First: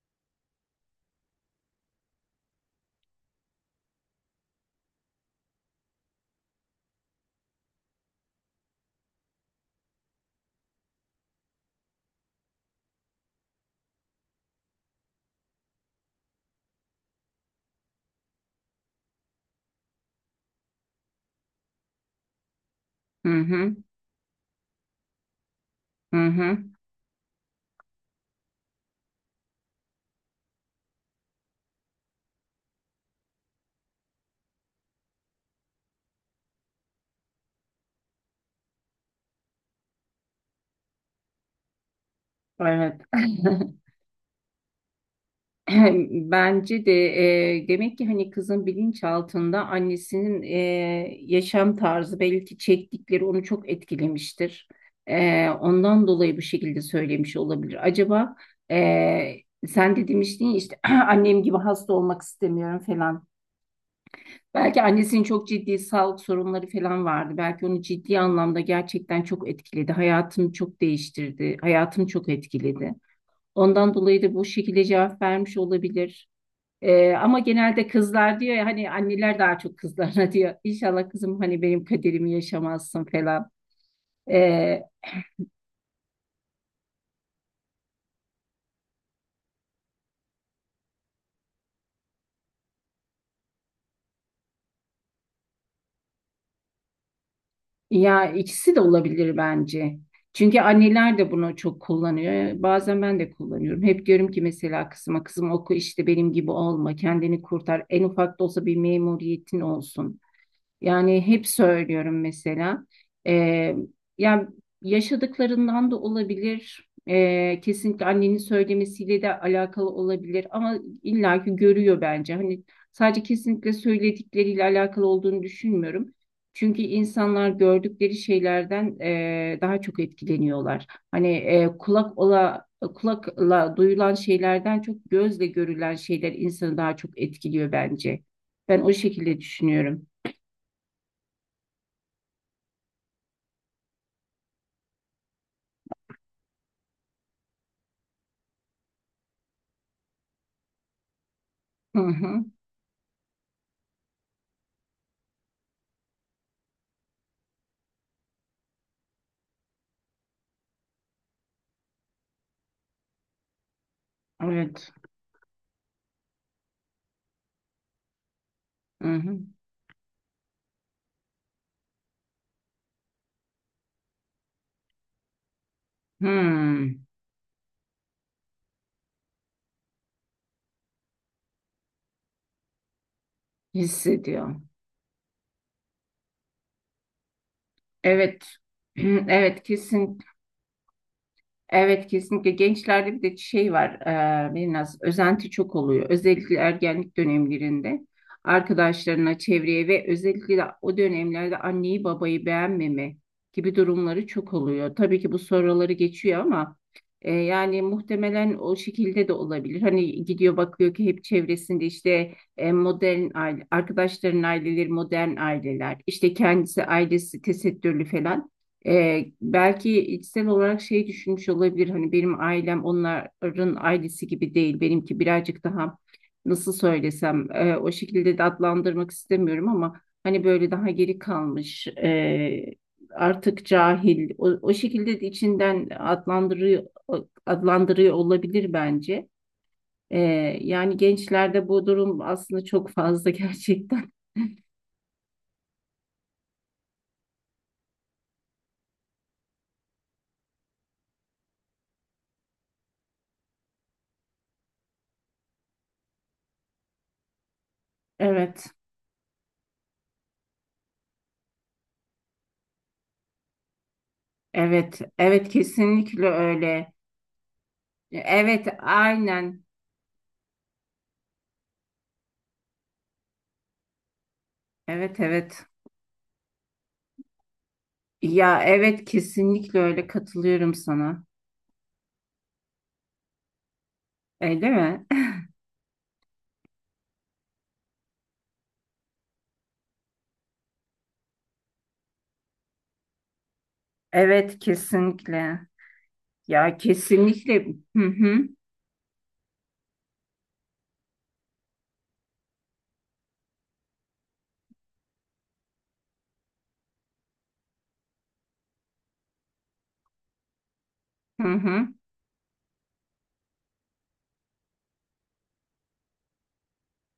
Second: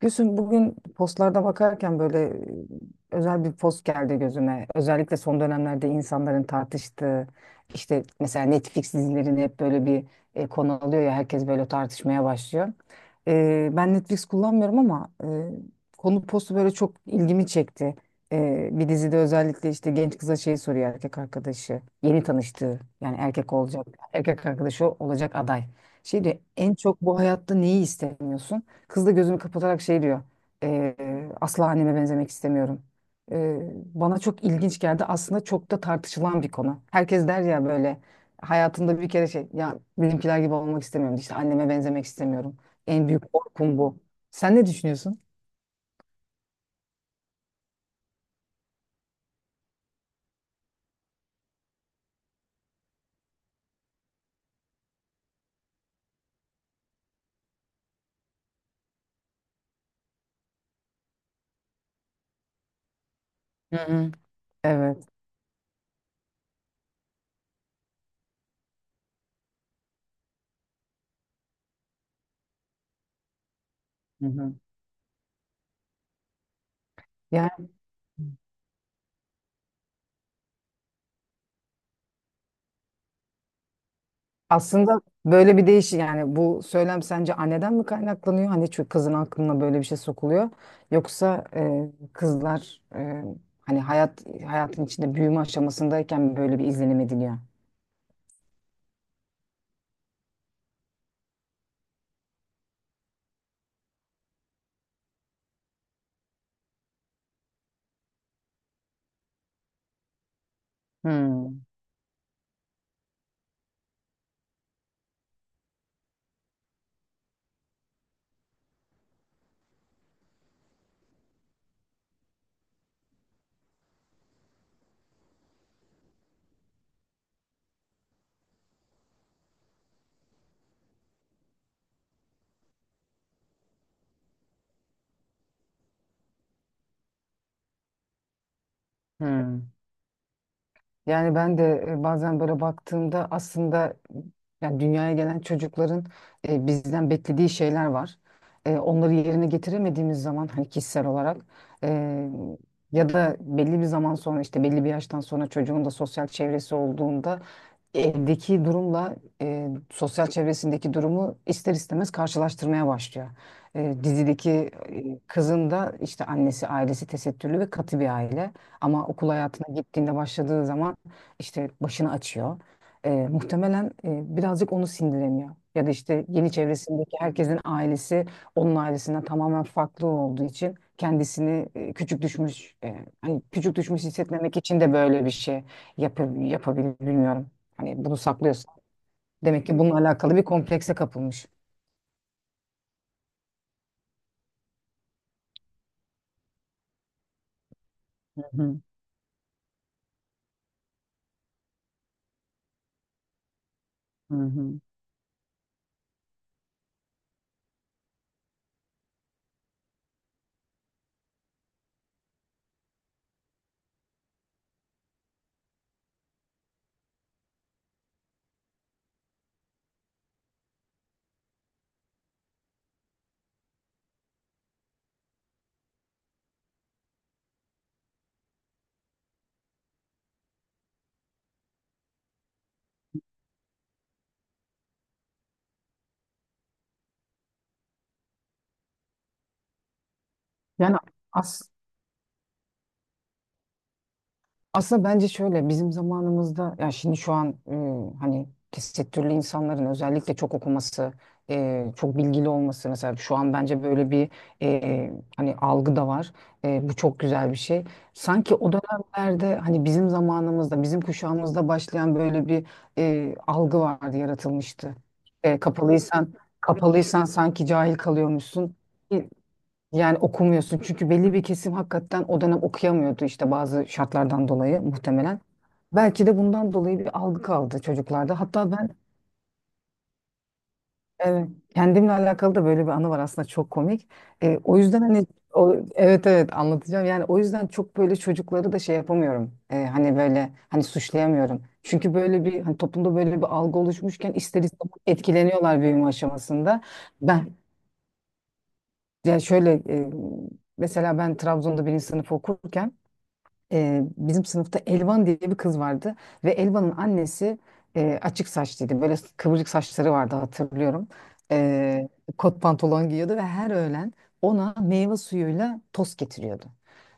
Gülsüm, bugün postlarda bakarken böyle özel bir post geldi gözüme. Özellikle son dönemlerde insanların tartıştığı işte mesela Netflix dizilerini hep böyle bir konu alıyor ya, herkes böyle tartışmaya başlıyor. Ben Netflix kullanmıyorum ama konu postu böyle çok ilgimi çekti. Bir dizide özellikle işte genç kıza şey soruyor, erkek arkadaşı yeni tanıştığı, yani Hı erkek hı, olacak erkek arkadaşı olacak aday. Şey hı diyor: hı. en çok bu hayatta neyi istemiyorsun? Kız da gözünü kapatarak şey diyor: "Ee, Asla anneme benzemek istemiyorum." Bana çok ilginç geldi. Aslında çok da tartışılan bir konu. Herkes der ya, böyle hayatında bir kere şey, ya benimkiler gibi olmak istemiyorum. İşte anneme benzemek istemiyorum. Evet. En büyük korkum bu. Sen ne düşünüyorsun? Bence de demek ki hani kızın bilinçaltında annesinin yaşam tarzı belki çektikleri onu çok etkilemiştir. Ondan dolayı bu şekilde söylemiş olabilir. Acaba e, sen de demiştin ya işte annem gibi hasta olmak istemiyorum falan. Hı hı. Belki Evet. annesinin çok ciddi sağlık sorunları falan vardı. Belki onu ciddi anlamda gerçekten çok etkiledi. Hayatını çok değiştirdi. Hayatını çok etkiledi. Ondan dolayı Hı da bu hı. şekilde cevap vermiş olabilir. Ama Yani, genelde kızlar diyor ya hani anneler daha çok kızlarına diyor. İnşallah kızım hani benim kaderimi yaşamazsın falan. Ee, aslında böyle bir yani bu söylem sence anneden mi kaynaklanıyor? Hani çünkü kızın aklına böyle bir şey sokuluyor. Yoksa kızlar hani hayatın içinde büyüme aşamasındayken mi böyle bir izlenim ediliyor? Ya ikisi de olabilir bence. Çünkü anneler de bunu çok kullanıyor. Bazen ben de kullanıyorum. Hep diyorum ki mesela kızıma kızım oku işte benim gibi olma, kendini kurtar. En ufak da olsa bir memuriyetin olsun. Yani hep Hmm. söylüyorum mesela. Ee, Yani yaşadıklarından da olabilir. Kesinlikle annenin söylemesiyle de alakalı olabilir. Ama illaki görüyor bence. Hani sadece kesinlikle söyledikleriyle alakalı olduğunu düşünmüyorum. Çünkü insanlar gördükleri şeylerden daha çok etkileniyorlar. Hani kulakla duyulan şeylerden çok gözle görülen şeyler insanı daha çok etkiliyor bence. Ben o şekilde Hmm. düşünüyorum. Yani ben de bazen böyle baktığımda aslında, yani dünyaya gelen çocukların bizden beklediği şeyler var. Onları yerine getiremediğimiz zaman hani kişisel olarak, Hı e, hı. ya da belli bir zaman sonra işte belli bir yaştan sonra çocuğun da sosyal çevresi olduğunda, evdeki durumla sosyal çevresindeki durumu ister istemez karşılaştırmaya başlıyor. Dizideki Evet. kızın da işte annesi, ailesi tesettürlü ve katı bir aile. Ama Hı okul hı. hayatına gittiğinde, başladığı zaman işte başını açıyor. Muhtemelen birazcık onu sindiremiyor. Ya da işte yeni Hmm. çevresindeki herkesin ailesi onun ailesinden tamamen farklı olduğu için kendisini küçük düşmüş Hissediyor. hissetmemek için de böyle bir şey yapabilir, bilmiyorum. Hani bunu Evet. saklıyorsun. Evet Demek ki bununla kesin. alakalı bir komplekse kapılmış. Evet kesinlikle gençlerde bir de şey var biraz özenti çok oluyor özellikle ergenlik dönemlerinde Hı hı. arkadaşlarına çevreye ve özellikle de o dönemlerde anneyi babayı beğenmeme gibi durumları Hı çok hı. oluyor. Tabii ki bu soruları geçiyor ama yani muhtemelen o şekilde de olabilir. Hani gidiyor bakıyor ki hep çevresinde işte modern aile arkadaşların aileleri modern aileler işte kendisi ailesi tesettürlü falan. Belki içsel olarak şey düşünmüş olabilir hani benim ailem onların ailesi gibi değil benimki birazcık daha nasıl söylesem o şekilde de adlandırmak istemiyorum ama hani böyle daha geri kalmış artık cahil o şekilde de içinden adlandırıyor olabilir bence. Ee, Yani Yani, gençlerde as bu durum aslında çok fazla gerçekten. aslında bence şöyle: bizim zamanımızda, ya şimdi şu an, hani tesettürlü insanların özellikle çok okuması, çok bilgili olması, mesela şu an bence böyle bir e, hani algı da var. Bu çok güzel bir şey. Sanki Evet, o dönemlerde, hani bizim zamanımızda, bizim kuşağımızda başlayan böyle bir algı vardı, yaratılmıştı. evet, evet E, kesinlikle kapalıysan öyle. kapalıysan sanki cahil Evet, kalıyormuşsun. aynen. Yani okumuyorsun, çünkü belli bir kesim hakikaten o dönem okuyamıyordu işte, bazı şartlardan dolayı Evet, muhtemelen. evet. Belki de bundan dolayı bir algı kaldı çocuklarda. Ya Hatta ben, evet kesinlikle öyle katılıyorum sana. evet, kendimle alakalı da böyle bir anı var aslında, çok komik. Öyle O yüzden mi? hani, evet, evet, anlatacağım. Yani o yüzden çok böyle çocukları da şey yapamıyorum. Hani böyle, hani suçlayamıyorum. Çünkü böyle bir, hani toplumda böyle bir algı oluşmuşken Evet, ister istemez kesinlikle. etkileniyorlar büyüme Ya aşamasında. Ben kesinlikle. Hı hı, Yani şöyle, mesela ben Trabzon'da birinci sınıf okurken, bizim sınıfta Elvan diye bir kız vardı ve Elvan'ın annesi açık saçlıydı. Böyle kıvırcık saçları vardı, hatırlıyorum. hı hı, E, Kot pantolon giyiyordu ve her öğlen ona meyve suyuyla tost getiriyordu.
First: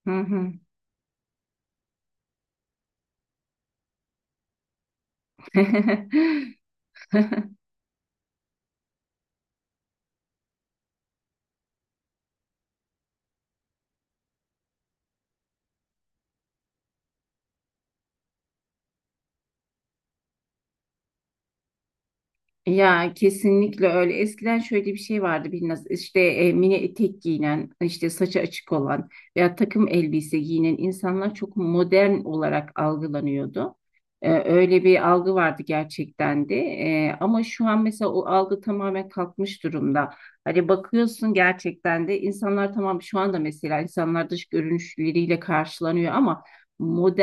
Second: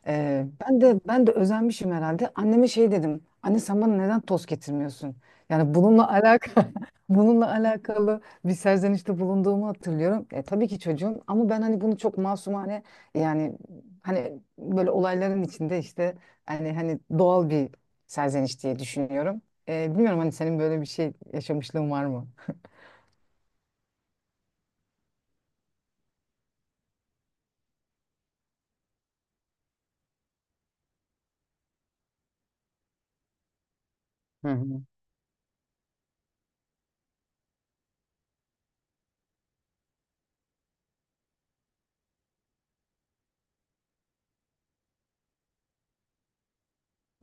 hı E, hı. ben de ben de özenmişim herhalde. Anneme şey dedim: Anne, sen bana neden tost getirmiyorsun? Yani bununla alakalı bununla alakalı bir serzenişte bulunduğumu hatırlıyorum. Tabii ki çocuğum, ama ben hani bunu çok masumane, yani hani böyle olayların içinde işte, yani hani doğal bir serzeniş diye düşünüyorum. Bilmiyorum hani, senin böyle bir şey yaşamışlığın var mı? Ya kesinlikle öyle. Eskiden şöyle bir şey vardı biraz işte mini etek giyinen, işte saçı açık olan veya takım elbise giyinen insanlar çok modern olarak algılanıyordu. Hı hı. Öyle bir algı vardı gerçekten de. Ama şu an mesela o algı tamamen kalkmış durumda. Hani bakıyorsun gerçekten de insanlar tamam şu anda mesela insanlar dış görünüşleriyle karşılanıyor ama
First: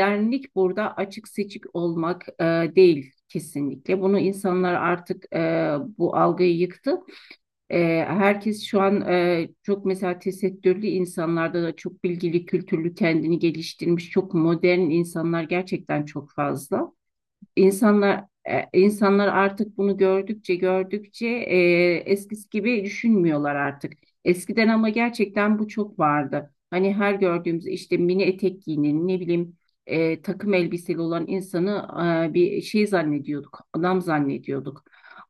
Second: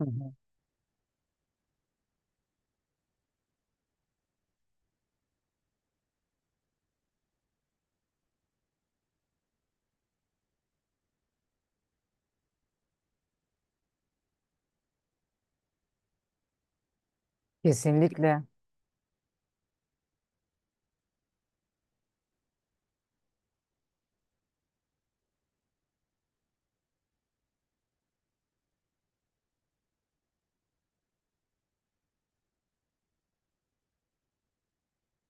Hı hı. burada açık seçik olmak değil kesinlikle. Bunu insanlar artık bu algıyı yıktı. Herkes şu an çok mesela tesettürlü insanlarda da çok bilgili, kültürlü, kendini geliştirmiş, çok modern insanlar gerçekten çok fazla. İnsanlar Kesinlikle. e, insanlar artık bunu gördükçe gördükçe eskisi gibi düşünmüyorlar artık. Eskiden ama gerçekten bu çok vardı. Hani her gördüğümüz işte mini etek giyinen ne bileyim takım elbiseli olan insanı bir şey zannediyorduk, adam zannediyorduk.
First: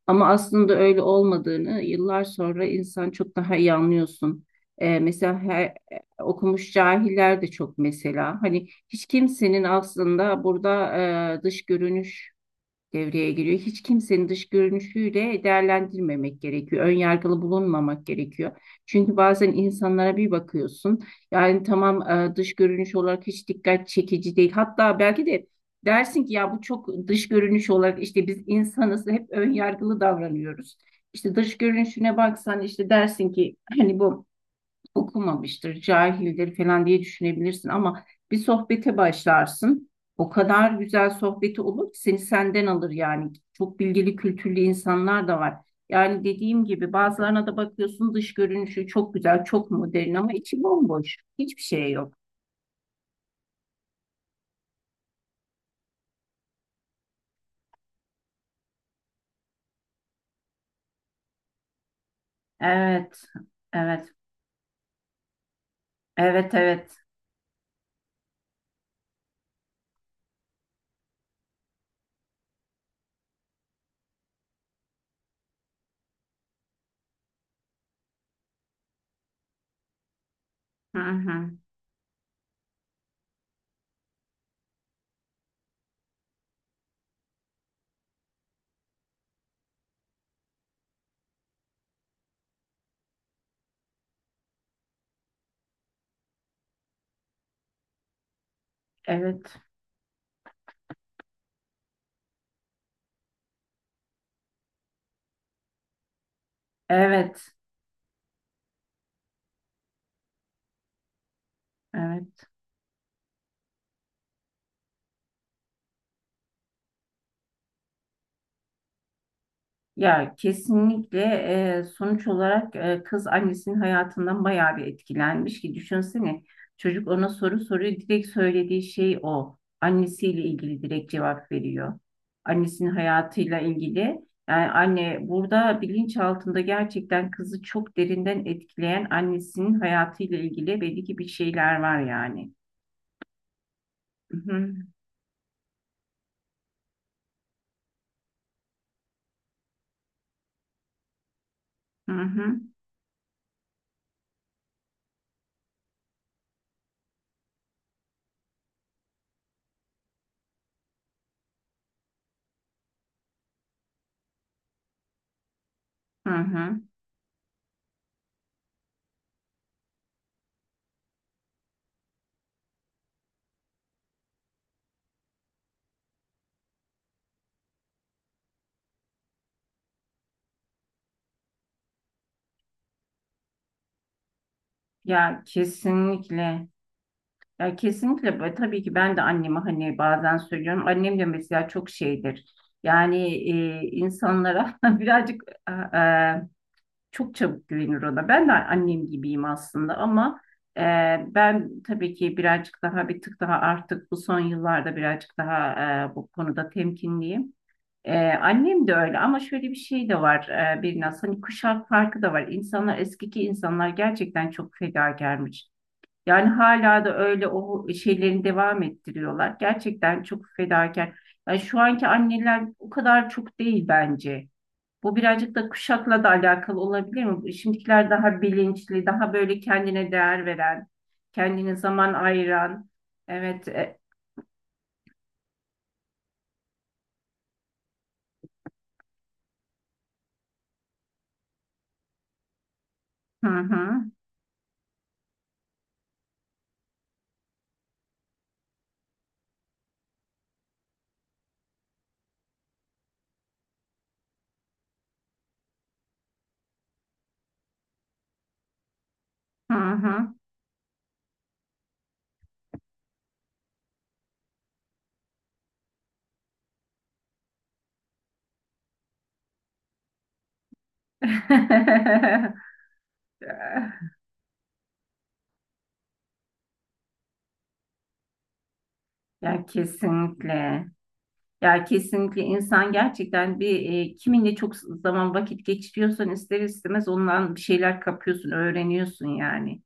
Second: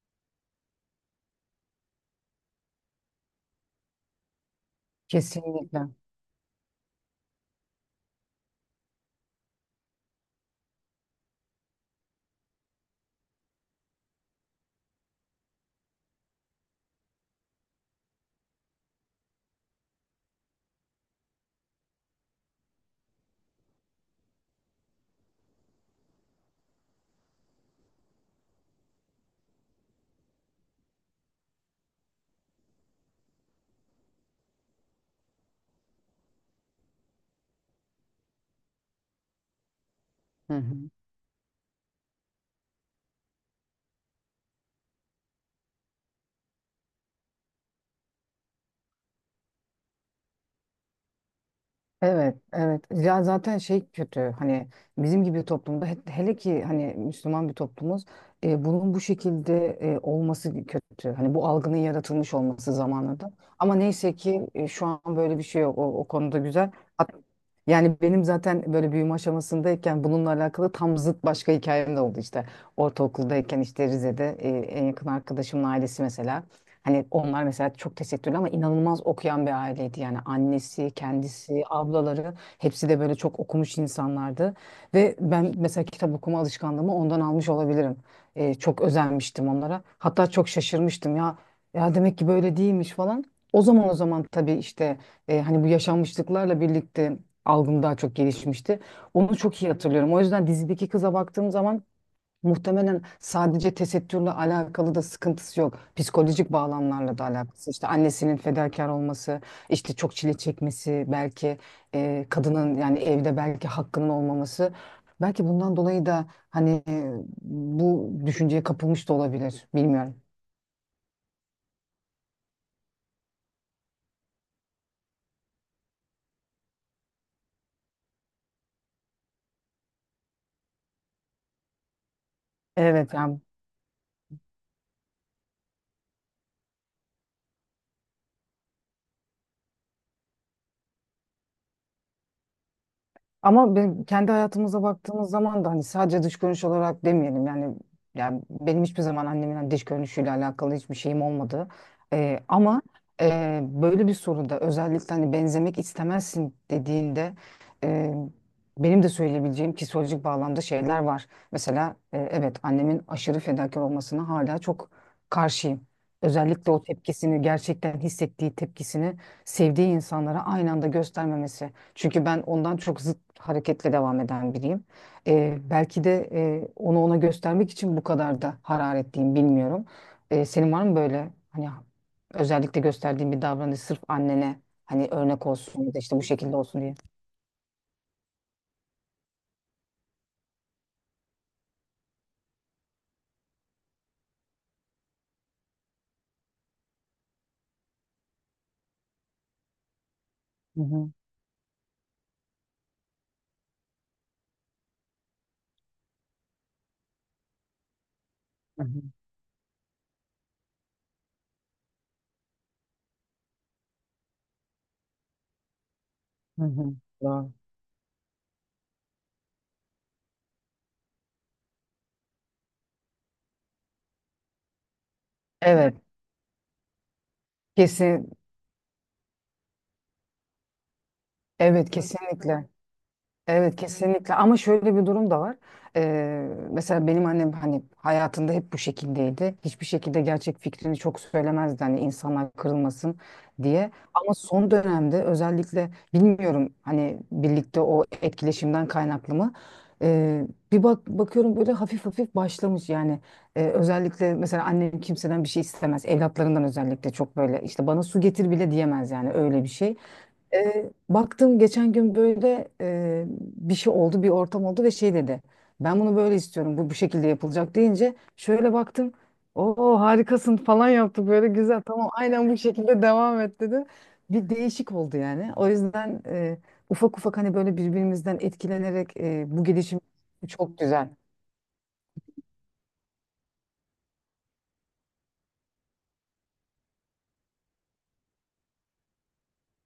Ama aslında öyle olmadığını yıllar sonra insan çok daha iyi anlıyorsun. Mesela Kesinlikle. Okumuş cahiller de çok mesela. Hani hiç kimsenin aslında burada dış görünüş devreye giriyor. Hiç kimsenin dış görünüşüyle değerlendirmemek gerekiyor. Ön yargılı bulunmamak gerekiyor. Çünkü bazen insanlara bir bakıyorsun. Yani tamam dış görünüş olarak hiç dikkat çekici değil. Hatta belki de dersin ki ya bu çok dış görünüş olarak işte biz insanız hep ön yargılı davranıyoruz. İşte dış görünüşüne baksan işte dersin ki hani bu okumamıştır, cahildir falan diye düşünebilirsin ama bir sohbete başlarsın. O Hı kadar hı. güzel sohbeti olur ki seni senden alır yani. Çok bilgili, kültürlü insanlar da var. Yani dediğim gibi bazılarına da bakıyorsun dış görünüşü çok güzel, çok modern ama içi bomboş. Hiçbir şey yok. Evet, evet. Ya zaten şey kötü, hani bizim gibi bir toplumda, hele ki hani Müslüman bir toplumuz, bunun bu şekilde olması kötü. Hani bu algının yaratılmış olması, Evet, zamanında. Ama evet, neyse ki şu an böyle bir şey yok. O konuda evet, güzel. evet. Hat- Yani benim zaten böyle büyüme aşamasındayken bununla alakalı tam zıt başka hikayem de oldu işte. Ortaokuldayken işte Rize'de, en yakın arkadaşımın ailesi mesela. Hani onlar mesela çok tesettürlü ama inanılmaz okuyan bir aileydi. Yani annesi, Hı hı. kendisi, ablaları hepsi de böyle çok okumuş insanlardı. Ve ben mesela kitap okuma alışkanlığımı ondan almış olabilirim. Çok özenmiştim onlara. Hatta çok şaşırmıştım ya. Ya demek ki böyle değilmiş falan. O zaman tabii işte, hani bu yaşanmışlıklarla birlikte algım daha çok gelişmişti. Onu Evet, çok iyi hatırlıyorum. O yüzden dizideki kıza baktığım zaman muhtemelen sadece tesettürle alakalı da sıkıntısı yok. Psikolojik bağlamlarla da evet, alakası. İşte annesinin fedakar olması, işte çok çile çekmesi, belki evet. kadının, yani evde belki hakkının olmaması. Belki bundan dolayı da hani bu düşünceye kapılmış da olabilir. Bilmiyorum. Ya kesinlikle sonuç olarak kız annesinin hayatından bayağı bir etkilenmiş ki düşünsene çocuk ona soru soruyor direkt söylediği şey o annesiyle ilgili direkt cevap veriyor annesinin Evet, yani, hayatıyla ilgili yani anne burada bilinç altında gerçekten kızı çok derinden etkileyen annesinin hayatıyla ilgili belli ki bir şeyler var yani. ama kendi Hı hı hayatımıza baktığımız zaman da hani sadece dış görünüş olarak demeyelim, yani yani benim hiçbir zaman annemin hani dış görünüşüyle alakalı hiçbir şeyim olmadı. hı hı. Ama böyle bir soruda, özellikle hani benzemek istemezsin dediğinde, e, benim de söyleyebileceğim psikolojik bağlamda şeyler var. Mesela, evet, annemin aşırı fedakar olmasına hala çok karşıyım. Hı Özellikle hı. o tepkisini, gerçekten hissettiği tepkisini sevdiği insanlara aynı anda göstermemesi. Çünkü ben ondan çok zıt hareketle devam eden biriyim. Belki de onu ona göstermek için bu kadar da hararetliyim, bilmiyorum. Senin var mı böyle, hani özellikle gösterdiğin bir davranış, sırf annene hani Ya örnek olsun ya da işte bu şekilde kesinlikle. olsun diye? Ya kesinlikle ve tabii ki ben de anneme hani bazen söylüyorum. Annem de mesela çok şeydir. Yani insanlara birazcık e, e, çok çabuk güvenir ona. Ben de annem gibiyim aslında ama Hı e, hı. ben tabii ki birazcık daha bir tık daha artık bu son yıllarda birazcık daha bu konuda temkinliyim. Hı Annem de hı. öyle ama şöyle bir şey de var biraz hani kuşak farkı da var. Eskiki insanlar gerçekten çok fedakarmış. Yani Hı hı. hala da öyle Doğru. o şeylerini devam ettiriyorlar. Gerçekten çok fedakar. Yani şu anki anneler o kadar çok değil bence. Bu birazcık da Evet, kuşakla da alakalı olabilir mi? Şimdikiler kesin, daha bilinçli, daha böyle kendine değer veren, kendine evet, zaman kesinlikle. ayıran. Evet. Evet, kesinlikle, ama şöyle bir durum da var. Mesela benim annem hani hayatında hep bu şekildeydi. Hiçbir şekilde gerçek fikrini çok söylemezdi, hani insanlar kırılmasın Hı diye. hı. Ama son dönemde özellikle, bilmiyorum, hani birlikte o etkileşimden kaynaklı mı? Ee, Bir bakıyorum, böyle hafif hafif başlamış yani. Özellikle mesela annem kimseden bir şey istemez. Evlatlarından özellikle çok böyle, işte bana su getir bile diyemez yani, öyle bir Hı şey. hı. Baktım geçen gün böyle, bir şey oldu, bir ortam oldu ve şey dedi. Ben bunu böyle istiyorum, bu şekilde yapılacak deyince şöyle baktım. Oo, harikasın falan yaptı, böyle güzel, tamam, aynen bu şekilde devam et dedi. Bir değişik oldu yani. O yüzden ufak ufak hani böyle birbirimizden etkilenerek bu Ya gelişim çok kesinlikle. güzel. Ya kesinlikle insan gerçekten bir kiminle çok zaman vakit geçiriyorsan ister istemez ondan bir şeyler kapıyorsun, öğreniyorsun yani.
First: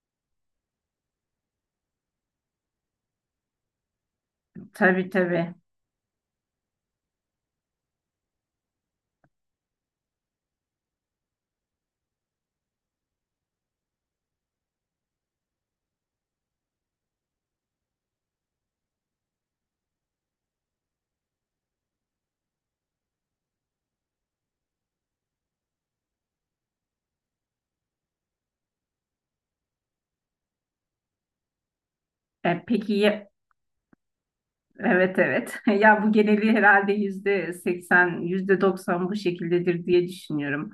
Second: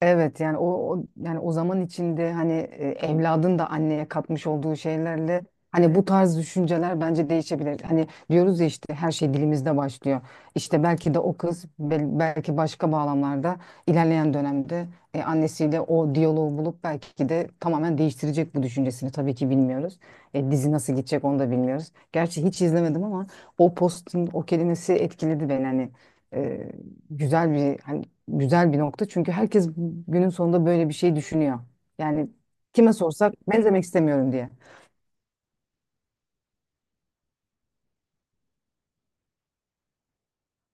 Evet, yani o, yani o zaman içinde hani evladın da anneye katmış olduğu Tabii şeylerle, tabii. hani bu tarz düşünceler bence değişebilir. Hani diyoruz ya, işte her şey dilimizde başlıyor. İşte belki de o kız, belki başka bağlamlarda, ilerleyen dönemde annesiyle o diyaloğu bulup belki de tamamen değiştirecek bu düşüncesini. Tabii ki bilmiyoruz. Dizi nasıl gidecek onu da bilmiyoruz. Gerçi hiç izlemedim ama o postun o kelimesi etkiledi beni, hani e, güzel bir hani güzel bir nokta. Çünkü herkes günün sonunda böyle bir şey düşünüyor. Yani E, kime peki ya- sorsak benzemek istemiyorum diye. evet, evet. Ya bu geneli herhalde %80, yüzde doksan bu şekildedir diye düşünüyorum.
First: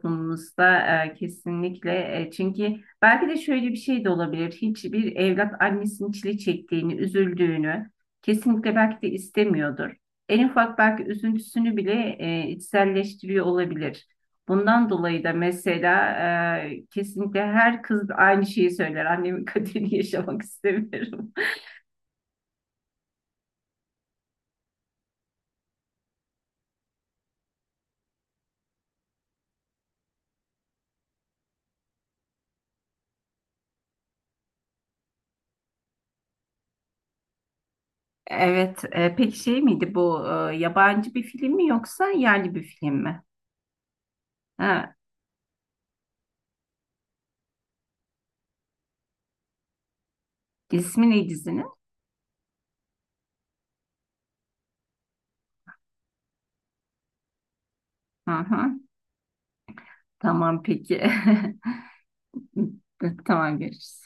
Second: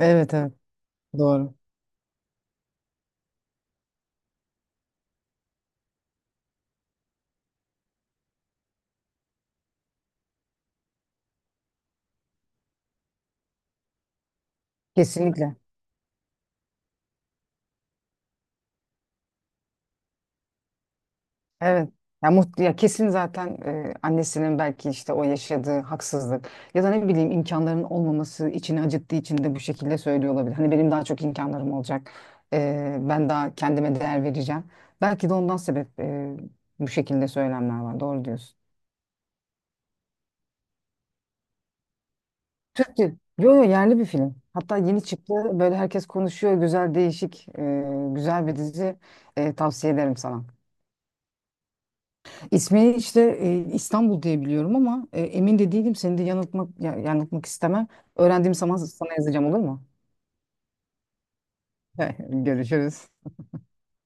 Evet, evet, doğru. kesinlikle çünkü belki de şöyle bir şey de olabilir. Hiçbir evlat annesinin çile çektiğini, üzüldüğünü kesinlikle belki de istemiyordur. En ufak belki üzüntüsünü bile içselleştiriyor olabilir. Bundan dolayı da Kesinlikle. mesela kesinlikle her kız aynı şeyi söyler. Annemin kaderini yaşamak istemiyorum. Evet. Ya, kesin zaten, annesinin belki işte o yaşadığı haksızlık ya da ne bileyim imkanların olmaması içini acıttığı için de bu şekilde söylüyor olabilir. Hani benim daha çok imkanlarım olacak. Ben daha kendime değer vereceğim. Belki de ondan sebep, bu şekilde söylemler var. Doğru diyorsun. Evet, peki şey miydi bu yabancı bir film mi yoksa yerli bir film Türk değil. mi? Yo, yo, yerli bir film. Hatta Ha, yeni çıktı. Böyle herkes konuşuyor. Güzel, değişik, güzel bir dizi. Tavsiye ederim sana. ismi ne dizinin? İsmi işte İstanbul diye biliyorum ama emin de değilim. Seni de yanıltmak istemem. Hı Öğrendiğim hı. zaman sana yazacağım, olur mu? Tamam peki. Görüşürüz. Tamam görüşürüz.